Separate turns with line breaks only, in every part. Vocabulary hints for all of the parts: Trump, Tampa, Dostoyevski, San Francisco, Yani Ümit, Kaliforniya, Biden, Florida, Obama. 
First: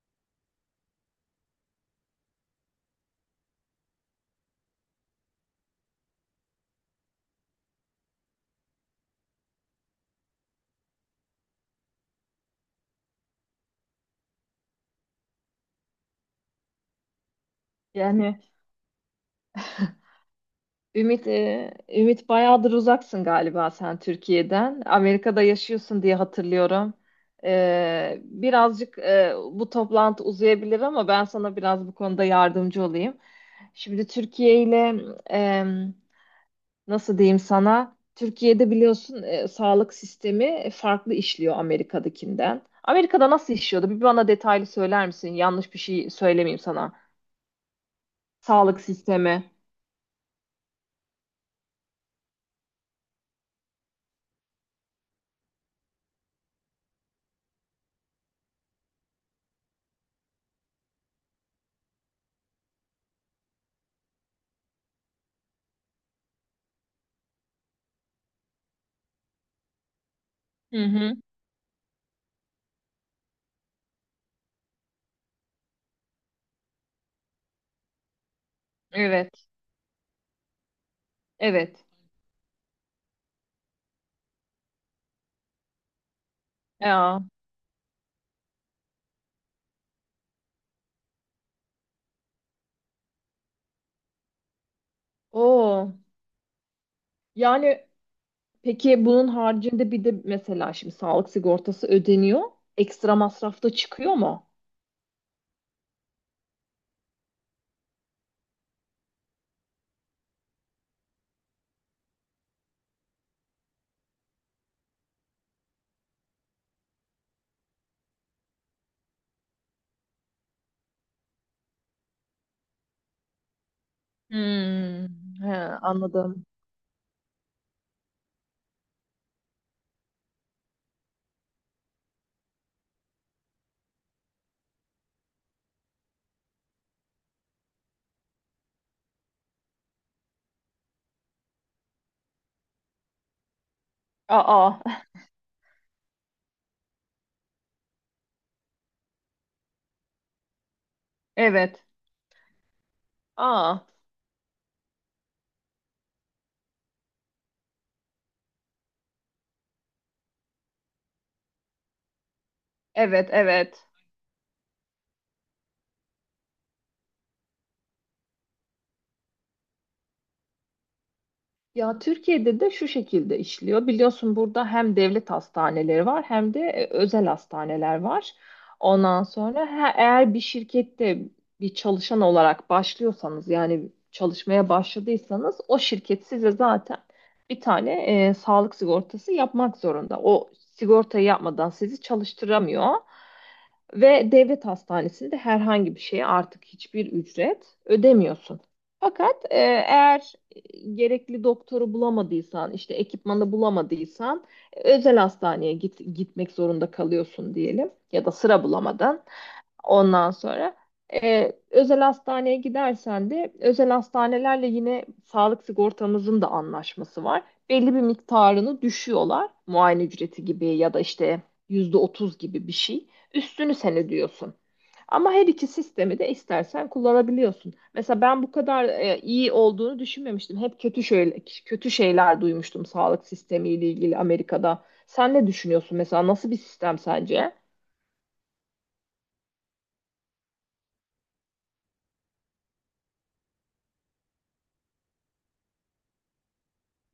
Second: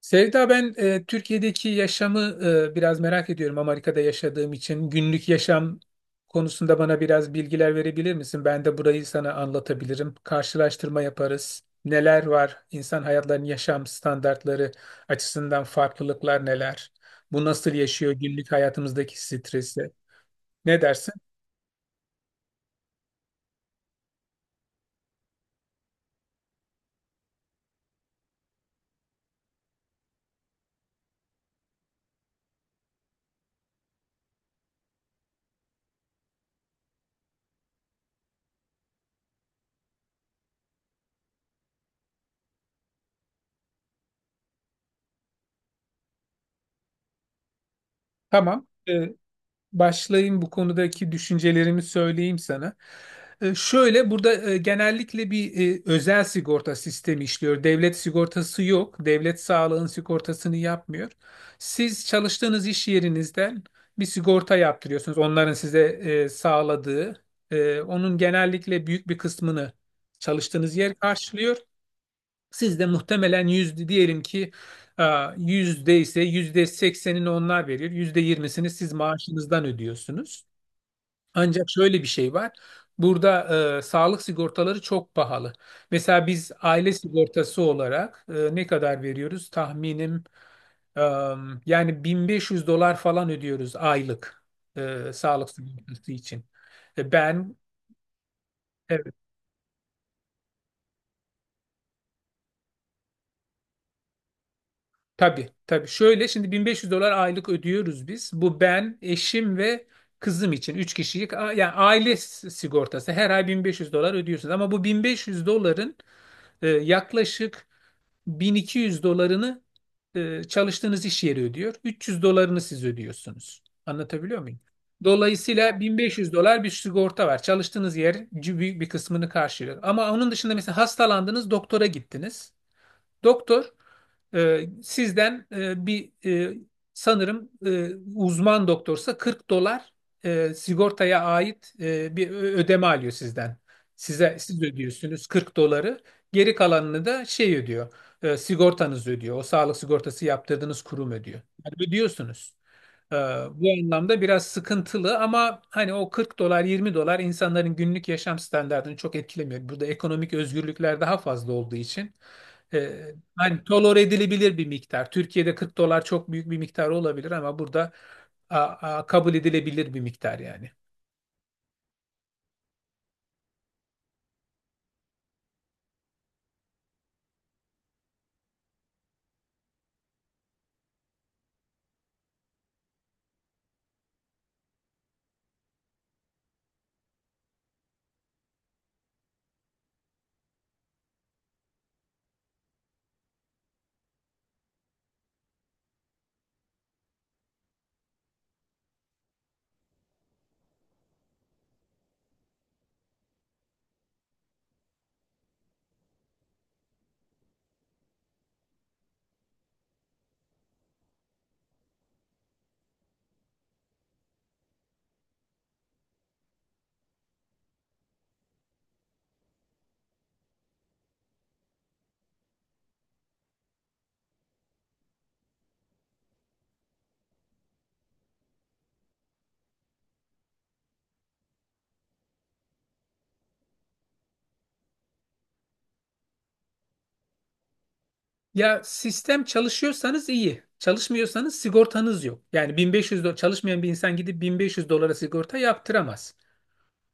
Sevda, ben Türkiye'deki yaşamı biraz merak ediyorum Amerika'da yaşadığım için. Günlük yaşam konusunda bana biraz bilgiler verebilir misin? Ben de burayı sana anlatabilirim. Karşılaştırma yaparız. Neler var? İnsan hayatlarının yaşam standartları açısından farklılıklar neler? Bu nasıl yaşıyor
Yani
günlük hayatımızdaki stresi? Ne dersin?
Ümit, Ümit bayağıdır uzaksın galiba sen Türkiye'den. Amerika'da yaşıyorsun diye hatırlıyorum. Birazcık bu toplantı uzayabilir ama ben sana biraz bu konuda yardımcı olayım. Şimdi Türkiye ile e, nasıl diyeyim sana? Türkiye'de biliyorsun sağlık sistemi farklı işliyor Amerika'dakinden. Amerika'da nasıl işliyordu? Bir bana detaylı söyler misin? Yanlış bir şey söylemeyeyim sana.
Tamam.
Sağlık sistemi.
Başlayayım bu konudaki düşüncelerimi söyleyeyim sana. Şöyle burada genellikle bir özel sigorta sistemi işliyor. Devlet sigortası yok. Devlet sağlığın sigortasını yapmıyor. Siz çalıştığınız iş yerinizden bir sigorta yaptırıyorsunuz. Onların size sağladığı, onun genellikle büyük bir kısmını çalıştığınız
Hı
yer
hı.
karşılıyor. Siz de muhtemelen yüzde diyelim ki, e, yüzde ise yüzde seksenini onlar verir. %20'sini siz
Evet,
maaşınızdan ödüyorsunuz. Ancak
evet.
şöyle bir şey var. Burada sağlık sigortaları çok pahalı. Mesela biz aile
Ya,
sigortası olarak ne kadar veriyoruz? Tahminim, e, yani 1500 dolar falan ödüyoruz aylık sağlık
o.
sigortası için. E, ben
Yani peki
Evet.
bunun haricinde bir de mesela şimdi sağlık sigortası ödeniyor. Ekstra masrafta çıkıyor mu?
Tabii, tabii. Şöyle şimdi 1500 dolar aylık ödüyoruz biz. Bu ben, eşim ve kızım için 3 kişilik yani aile sigortası. Her ay 1500 dolar ödüyorsunuz ama bu 1500 doların yaklaşık 1200 dolarını çalıştığınız iş yeri ödüyor. 300 dolarını siz ödüyorsunuz. Anlatabiliyor muyum?
Hmm, he,
Dolayısıyla 1500
anladım.
dolar bir sigorta var. Çalıştığınız yer büyük bir kısmını karşılıyor. Ama onun dışında mesela hastalandınız, doktora gittiniz. Doktor sizden bir sanırım uzman doktorsa 40 dolar sigortaya ait bir ödeme alıyor sizden. Siz
Aa,
ödüyorsunuz 40 doları. Geri kalanını da şey ödüyor. Sigortanız ödüyor. O sağlık sigortası yaptırdığınız kurum ödüyor. Yani
evet.
ödüyorsunuz. Ee, Bu
Aa,
anlamda biraz sıkıntılı ama hani o 40 dolar 20 dolar insanların günlük yaşam standartını çok etkilemiyor. Burada ekonomik özgürlükler daha fazla olduğu için, e,
evet,
hani
evet.
tolere edilebilir bir miktar. Türkiye'de 40 dolar çok büyük bir miktar olabilir ama burada kabul edilebilir bir miktar yani.
Ya Türkiye'de de şu şekilde işliyor. Biliyorsun burada hem devlet hastaneleri var hem de özel hastaneler var. Ondan sonra eğer bir şirkette bir çalışan olarak başlıyorsanız yani çalışmaya başladıysanız o şirket size zaten bir tane sağlık sigortası yapmak zorunda. O sigortayı yapmadan sizi çalıştıramıyor. Ve devlet hastanesinde herhangi bir şeye artık hiçbir ücret ödemiyorsun. Fakat eğer gerekli doktoru bulamadıysan, işte ekipmanı bulamadıysan özel hastaneye gitmek zorunda kalıyorsun diyelim ya da sıra bulamadan. Ondan sonra özel hastaneye gidersen de özel hastanelerle yine sağlık sigortamızın da anlaşması var. Belli bir miktarını düşüyorlar. Muayene ücreti gibi ya da işte yüzde otuz gibi bir şey. Üstünü sen ödüyorsun. Ama her iki sistemi de istersen kullanabiliyorsun. Mesela ben bu kadar iyi olduğunu düşünmemiştim. Hep kötü şöyle kötü şeyler duymuştum sağlık sistemiyle ilgili Amerika'da. Sen ne düşünüyorsun mesela? Nasıl bir sistem sence?
Ya sistem çalışıyorsanız iyi. Çalışmıyorsanız sigortanız yok. Yani 1500 çalışmayan bir insan gidip 1500 dolara sigorta yaptıramaz.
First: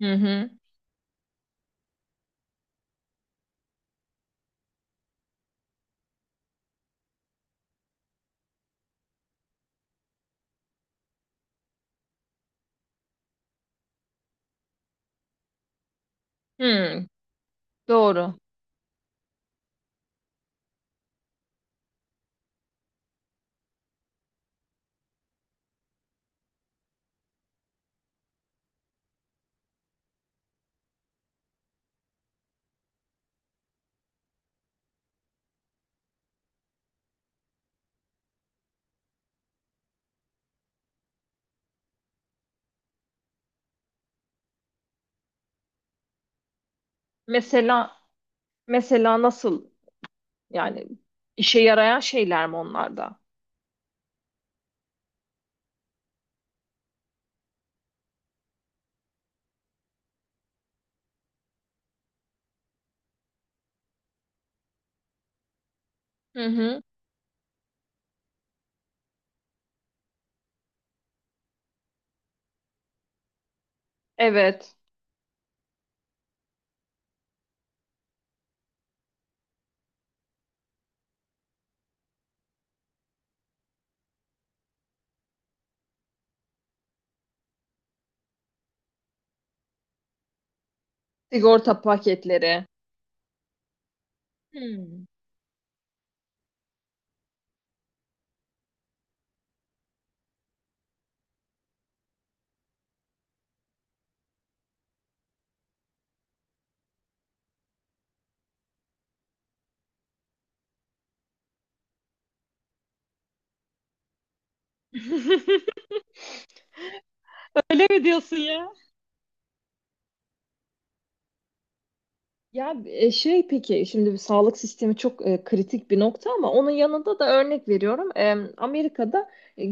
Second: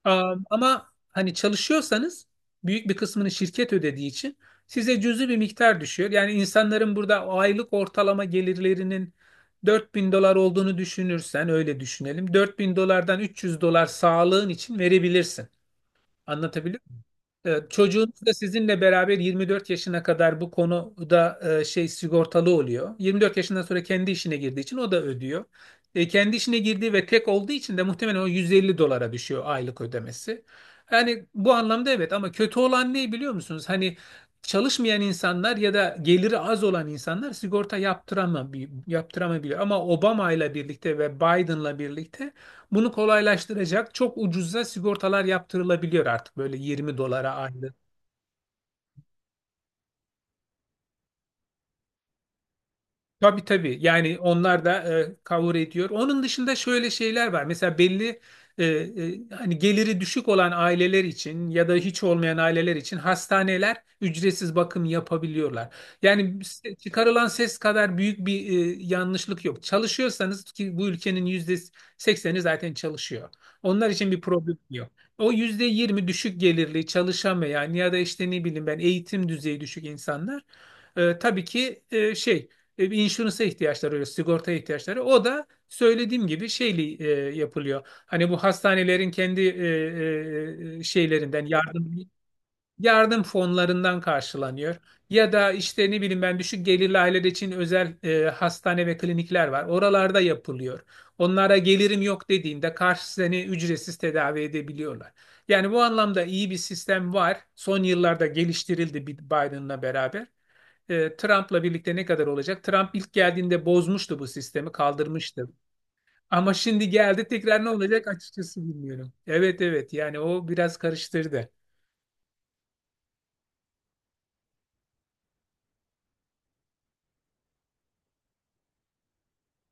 Hı
Am-
hı.
Ama hani çalışıyorsanız büyük bir kısmını şirket ödediği için size cüzi bir miktar düşüyor. Yani insanların burada aylık ortalama gelirlerinin 4000 dolar olduğunu düşünürsen öyle düşünelim. 4000 dolardan 300 dolar sağlığın için verebilirsin. Anlatabiliyor
Hı,
Evet, çocuğunuz da
doğru.
sizinle beraber 24 yaşına kadar bu konuda şey sigortalı oluyor. 24 yaşından sonra kendi işine girdiği için o da ödüyor. Kendi işine girdiği ve tek olduğu için de muhtemelen o 150 dolara düşüyor aylık ödemesi. Yani bu anlamda evet ama kötü olan ne biliyor musunuz? Hani çalışmayan insanlar ya da geliri az olan insanlar sigorta yaptıramabiliyor. Ama Obama ile birlikte ve Biden'la birlikte bunu kolaylaştıracak çok ucuza sigortalar yaptırılabiliyor artık böyle 20 dolara aylık.
Mesela mesela nasıl yani işe yarayan şeyler mi onlarda?
Tabii tabii. Yani onlar da cover ediyor. Onun dışında şöyle şeyler var. Mesela belli hani geliri düşük olan aileler için ya da hiç olmayan aileler için hastaneler ücretsiz bakım yapabiliyorlar. Yani
Hı hı.
çıkarılan ses kadar büyük bir yanlışlık yok. Çalışıyorsanız ki bu ülkenin %80'i zaten çalışıyor. Onlar için bir problem
Evet.
yok. O %20 düşük gelirli çalışamayan ya da işte ne bileyim ben eğitim düzeyi düşük insanlar, tabii ki şey bir insurance'a ihtiyaçları oluyor, sigortaya ihtiyaçları. O da söylediğim gibi şeyli yapılıyor. Hani bu hastanelerin kendi şeylerinden
Sigorta paketleri.
yardım fonlarından karşılanıyor.
Hmm.
Ya da işte ne bileyim ben düşük gelirli aileler için özel hastane ve klinikler var. Oralarda yapılıyor. Onlara gelirim yok dediğinde karşı seni ücretsiz tedavi edebiliyorlar. Yani bu anlamda iyi bir sistem var. Son yıllarda geliştirildi Biden'la beraber, Trump'la birlikte ne kadar olacak? Trump ilk geldiğinde bozmuştu bu sistemi, kaldırmıştı. Ama şimdi geldi tekrar ne
Öyle mi
olacak
diyorsun
açıkçası
ya?
bilmiyorum. Evet evet, yani o biraz karıştırdı.
Ya şey peki şimdi bir sağlık sistemi çok kritik bir nokta ama onun yanında da örnek veriyorum. E, Amerika'da e,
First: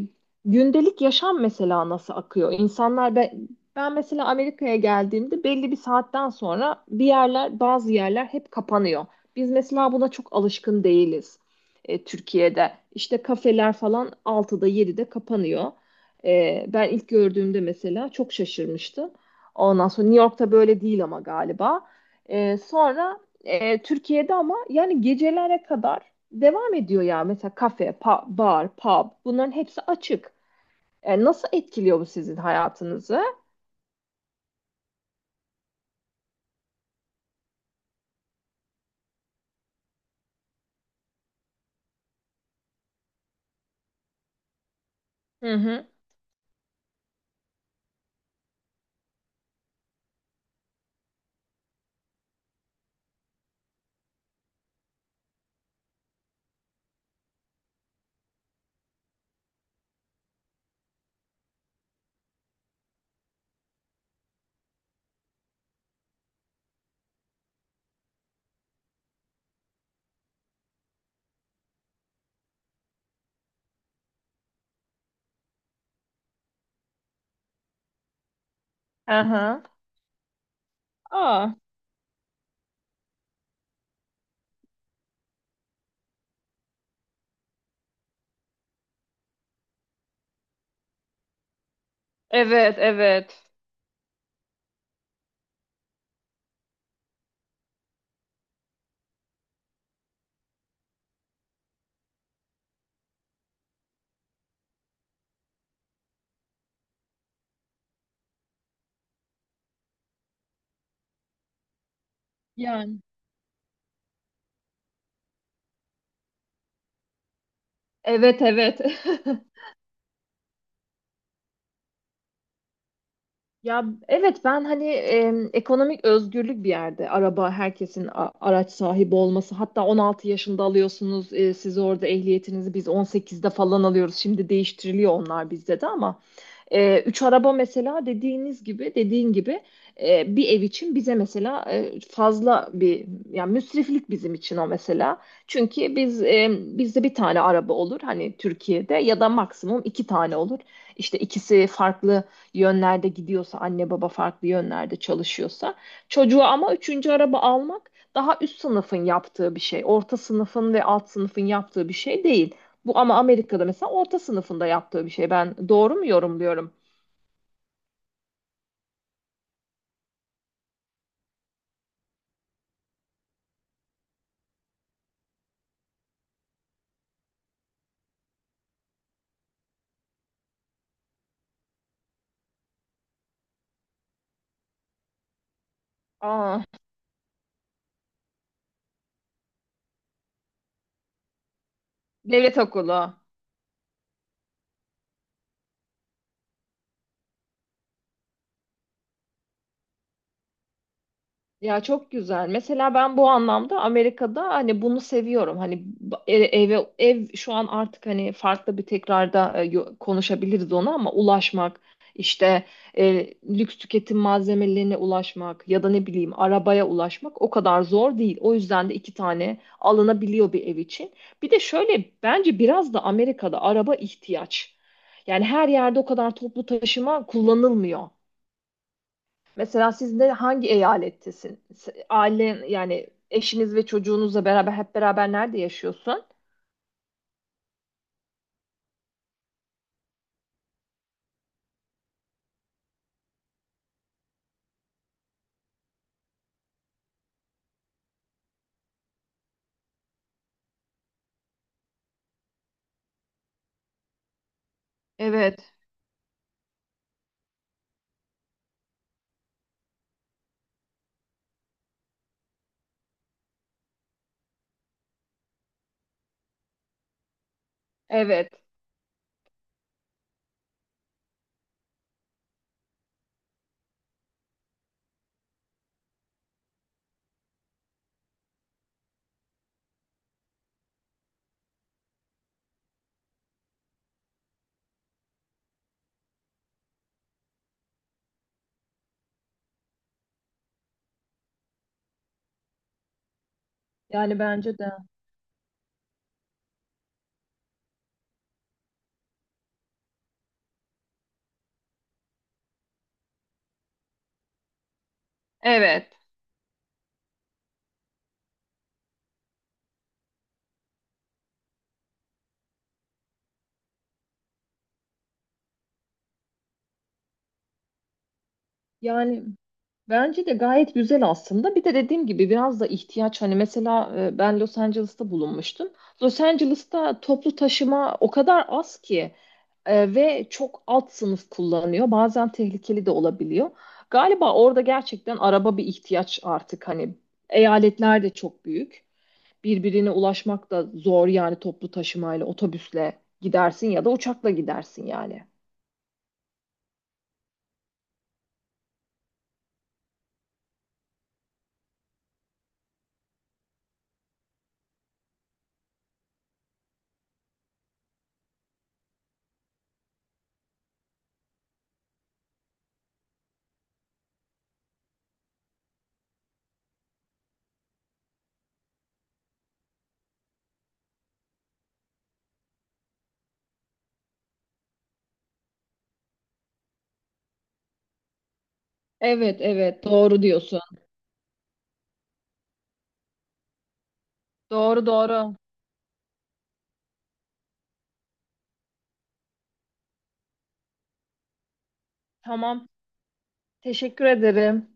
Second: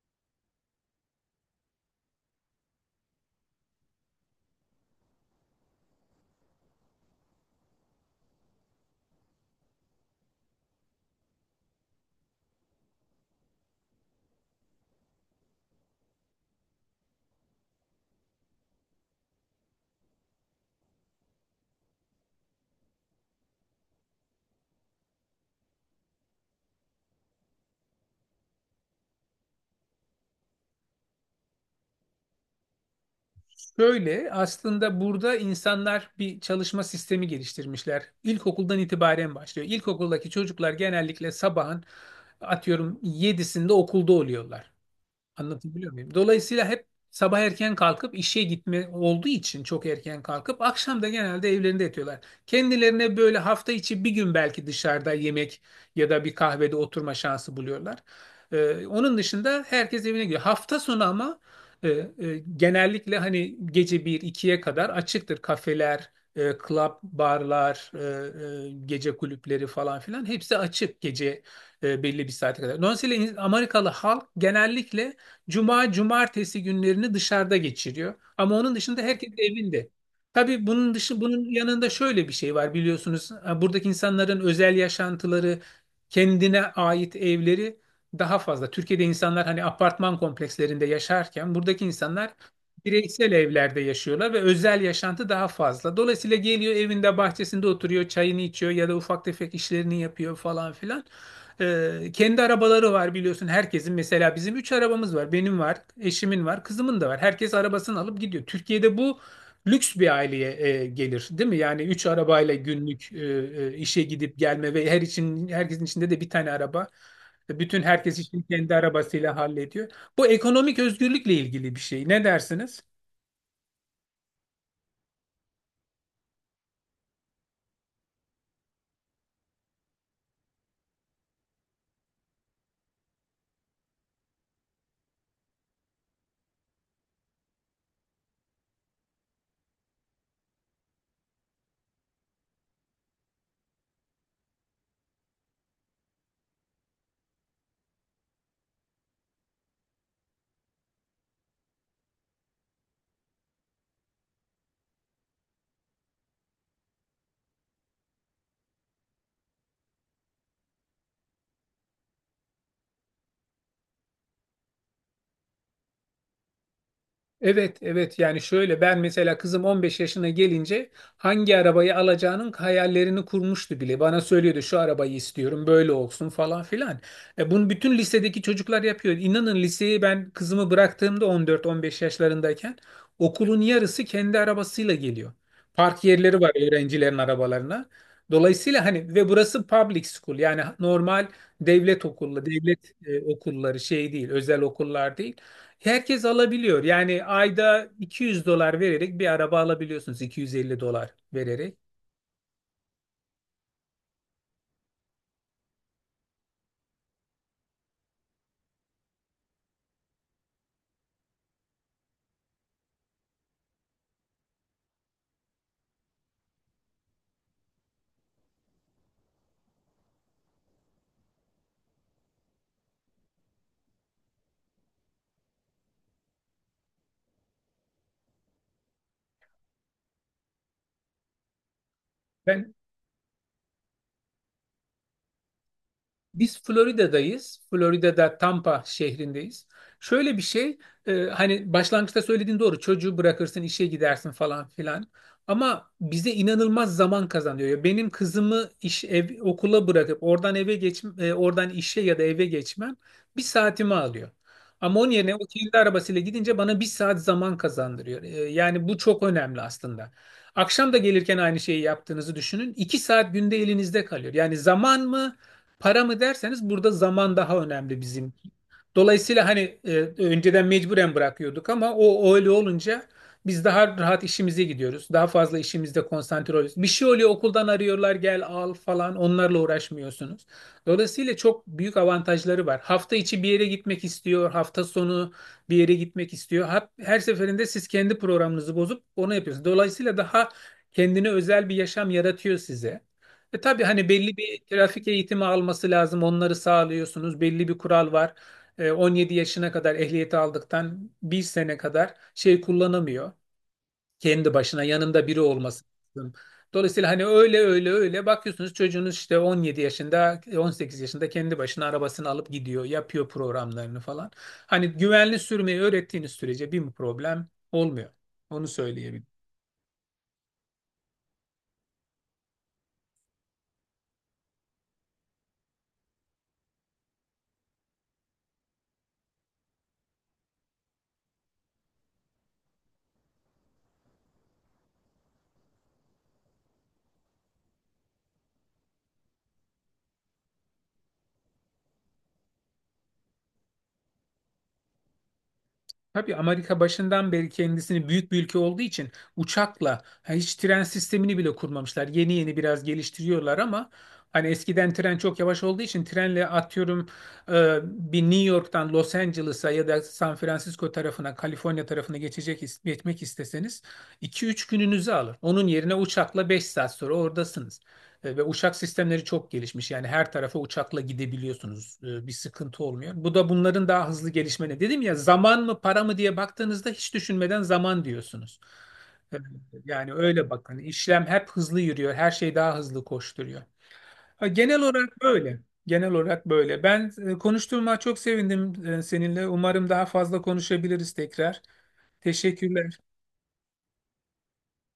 gündelik yaşam mesela nasıl akıyor? İnsanlar ben mesela Amerika'ya geldiğimde belli bir saatten sonra bir yerler bazı yerler hep kapanıyor. Biz mesela buna çok alışkın değiliz Türkiye'de. İşte kafeler falan 6'da 7'de kapanıyor. E, ben ilk gördüğümde mesela çok şaşırmıştım. Ondan sonra New York'ta böyle değil ama galiba. Sonra Türkiye'de ama yani gecelere kadar devam ediyor ya. Mesela kafe, bar, pub bunların hepsi açık. E, nasıl etkiliyor bu sizin hayatınızı?
Şöyle aslında burada insanlar bir çalışma sistemi geliştirmişler. İlkokuldan itibaren başlıyor. İlkokuldaki çocuklar genellikle sabahın atıyorum yedisinde okulda oluyorlar.
Hı hı.
Anlatabiliyor muyum? Dolayısıyla hep sabah erken kalkıp işe gitme olduğu için çok erken kalkıp akşam da genelde evlerinde yatıyorlar. Kendilerine böyle hafta içi bir gün belki dışarıda yemek ya da bir kahvede oturma şansı buluyorlar. Onun dışında herkes evine gidiyor. Hafta sonu ama e, e, genellikle hani gece bir ikiye kadar açıktır kafeler, club, barlar, gece kulüpleri falan filan hepsi açık gece, belli bir saate kadar. Dolayısıyla Amerikalı halk genellikle Cuma, cumartesi günlerini dışarıda geçiriyor. Ama onun dışında herkes
Aha.
evinde. Tabii bunun
Aa,
yanında şöyle bir şey var biliyorsunuz. Ha, buradaki insanların özel yaşantıları, kendine ait evleri daha fazla. Türkiye'de insanlar hani apartman komplekslerinde yaşarken buradaki insanlar
evet,
bireysel
evet.
evlerde yaşıyorlar ve özel yaşantı daha fazla. Dolayısıyla geliyor evinde bahçesinde oturuyor, çayını içiyor ya da ufak tefek işlerini yapıyor falan filan. Kendi arabaları var biliyorsun herkesin. Mesela bizim 3 arabamız var. Benim var, eşimin var, kızımın da var. Herkes arabasını alıp gidiyor. Türkiye'de bu lüks bir aileye gelir, değil mi? Yani 3 arabayla
Yani.
günlük, işe gidip gelme ve her için herkesin içinde de bir tane araba. Bütün herkes için
Evet
kendi
evet.
arabasıyla hallediyor. Bu ekonomik özgürlükle ilgili bir şey. Ne dersiniz?
Ya evet ben hani ekonomik özgürlük bir yerde araba herkesin araç sahibi olması hatta 16 yaşında alıyorsunuz siz orada ehliyetinizi biz 18'de falan alıyoruz şimdi değiştiriliyor onlar bizde de ama üç araba mesela dediğin gibi bir ev için bize mesela fazla bir yani müsriflik bizim için o mesela. Çünkü biz bizde bir tane araba olur hani Türkiye'de ya da maksimum iki tane olur. İşte ikisi farklı yönlerde gidiyorsa anne baba farklı yönlerde çalışıyorsa çocuğa ama üçüncü araba almak daha üst sınıfın yaptığı bir şey. Orta sınıfın ve alt sınıfın yaptığı bir şey değil. Bu ama Amerika'da mesela orta sınıfında yaptığı bir şey. Ben doğru mu yorumluyorum?
Evet, evet. Yani şöyle ben mesela kızım 15 yaşına gelince hangi arabayı alacağının hayallerini kurmuştu bile. Bana söylüyordu şu arabayı istiyorum, böyle olsun falan filan. Bunu bütün lisedeki çocuklar yapıyor. İnanın liseyi ben kızımı bıraktığımda 14-15 yaşlarındayken okulun yarısı kendi arabasıyla geliyor. Park yerleri var
Aa,
öğrencilerin arabalarına. Dolayısıyla hani ve burası public school, yani normal devlet okulu,
devlet
devlet
okulu.
okulları, şey değil, özel okullar değil. Herkes alabiliyor. Yani ayda 200 dolar vererek bir araba alabiliyorsunuz. 250 dolar vererek.
Ya çok güzel. Mesela ben bu anlamda Amerika'da hani bunu seviyorum. Hani e- eve ev şu an artık hani farklı bir tekrarda konuşabiliriz onu ama ulaşmak işte lüks tüketim malzemelerine ulaşmak ya da ne bileyim arabaya ulaşmak o kadar zor değil. O yüzden de iki tane alınabiliyor bir ev için. Bir de şöyle bence biraz da Amerika'da araba ihtiyaç. Yani her yerde o kadar toplu taşıma kullanılmıyor. Mesela siz de hangi eyalettesin? Ailen
Ben
yani eşiniz ve çocuğunuzla beraber hep beraber nerede yaşıyorsun?
Biz Florida'dayız. Florida'da Tampa şehrindeyiz. Şöyle bir şey, hani başlangıçta söylediğin doğru. Çocuğu bırakırsın, işe gidersin falan filan. Ama bize inanılmaz zaman kazanıyor. Ya, benim kızımı iş, ev, okula bırakıp oradan eve geç, oradan işe ya da eve geçmem bir saatimi alıyor. Ama onun yerine o
Evet.
kendi arabasıyla gidince bana bir saat zaman kazandırıyor. Yani bu çok önemli aslında. Akşam da gelirken aynı şeyi yaptığınızı düşünün. 2 saat günde elinizde kalıyor. Yani zaman mı? Para mı derseniz burada zaman daha önemli bizim.
Evet.
Dolayısıyla hani, önceden mecburen bırakıyorduk ama o öyle olunca biz daha rahat işimize gidiyoruz. Daha fazla işimizde konsantre oluyoruz. Bir şey oluyor okuldan arıyorlar gel al falan onlarla uğraşmıyorsunuz. Dolayısıyla çok büyük avantajları var. Hafta içi bir yere gitmek istiyor, hafta sonu bir yere gitmek istiyor. Her seferinde siz kendi programınızı bozup onu yapıyorsunuz. Dolayısıyla daha kendine özel bir yaşam yaratıyor size. Tabii hani belli
Yani
bir
bence de.
trafik eğitimi alması lazım. Onları sağlıyorsunuz. Belli bir kural var. 17 yaşına kadar ehliyeti aldıktan bir sene kadar şey kullanamıyor. Kendi başına yanında biri olması
Evet.
lazım. Dolayısıyla hani öyle öyle öyle bakıyorsunuz çocuğunuz işte 17 yaşında 18 yaşında kendi başına arabasını alıp gidiyor yapıyor programlarını falan. Hani güvenli sürmeyi öğrettiğiniz sürece bir problem olmuyor. Onu söyleyebilirim.
Yani bence de gayet güzel aslında. Bir de dediğim gibi biraz da ihtiyaç. Hani mesela ben Los Angeles'ta bulunmuştum. Los Angeles'ta toplu taşıma o kadar az ki ve çok alt sınıf kullanıyor. Bazen tehlikeli de olabiliyor. Galiba orada gerçekten araba bir ihtiyaç artık. Hani eyaletler de çok büyük birbirine ulaşmak da zor yani toplu taşımayla, otobüsle gidersin ya da uçakla gidersin yani.
Tabii Amerika başından beri kendisini büyük bir ülke olduğu için uçakla, ha, hiç tren sistemini bile kurmamışlar. Yeni yeni biraz geliştiriyorlar ama hani eskiden tren çok yavaş olduğu için trenle atıyorum, e, bir New York'tan Los Angeles'a ya da San Francisco tarafına, Kaliforniya tarafına geçecek geçmek isteseniz 2-3 gününüzü alır. Onun yerine uçakla 5 saat sonra oradasınız. Ve uçak sistemleri çok gelişmiş. Yani her tarafa uçakla gidebiliyorsunuz. Bir sıkıntı olmuyor. Bu da bunların daha hızlı gelişmeni. Dedim ya zaman mı para mı diye baktığınızda hiç düşünmeden zaman diyorsunuz. E,
Evet, evet,
Yani
doğru
öyle bakın.
diyorsun.
İşlem hep hızlı yürüyor. Her şey daha hızlı koşturuyor. Ha, genel
Doğru,
olarak
doğru.
böyle. Genel olarak böyle. Ben konuştuğuma çok sevindim, seninle. Umarım daha fazla konuşabiliriz tekrar.
Tamam,
Teşekkürler.
teşekkür ederim.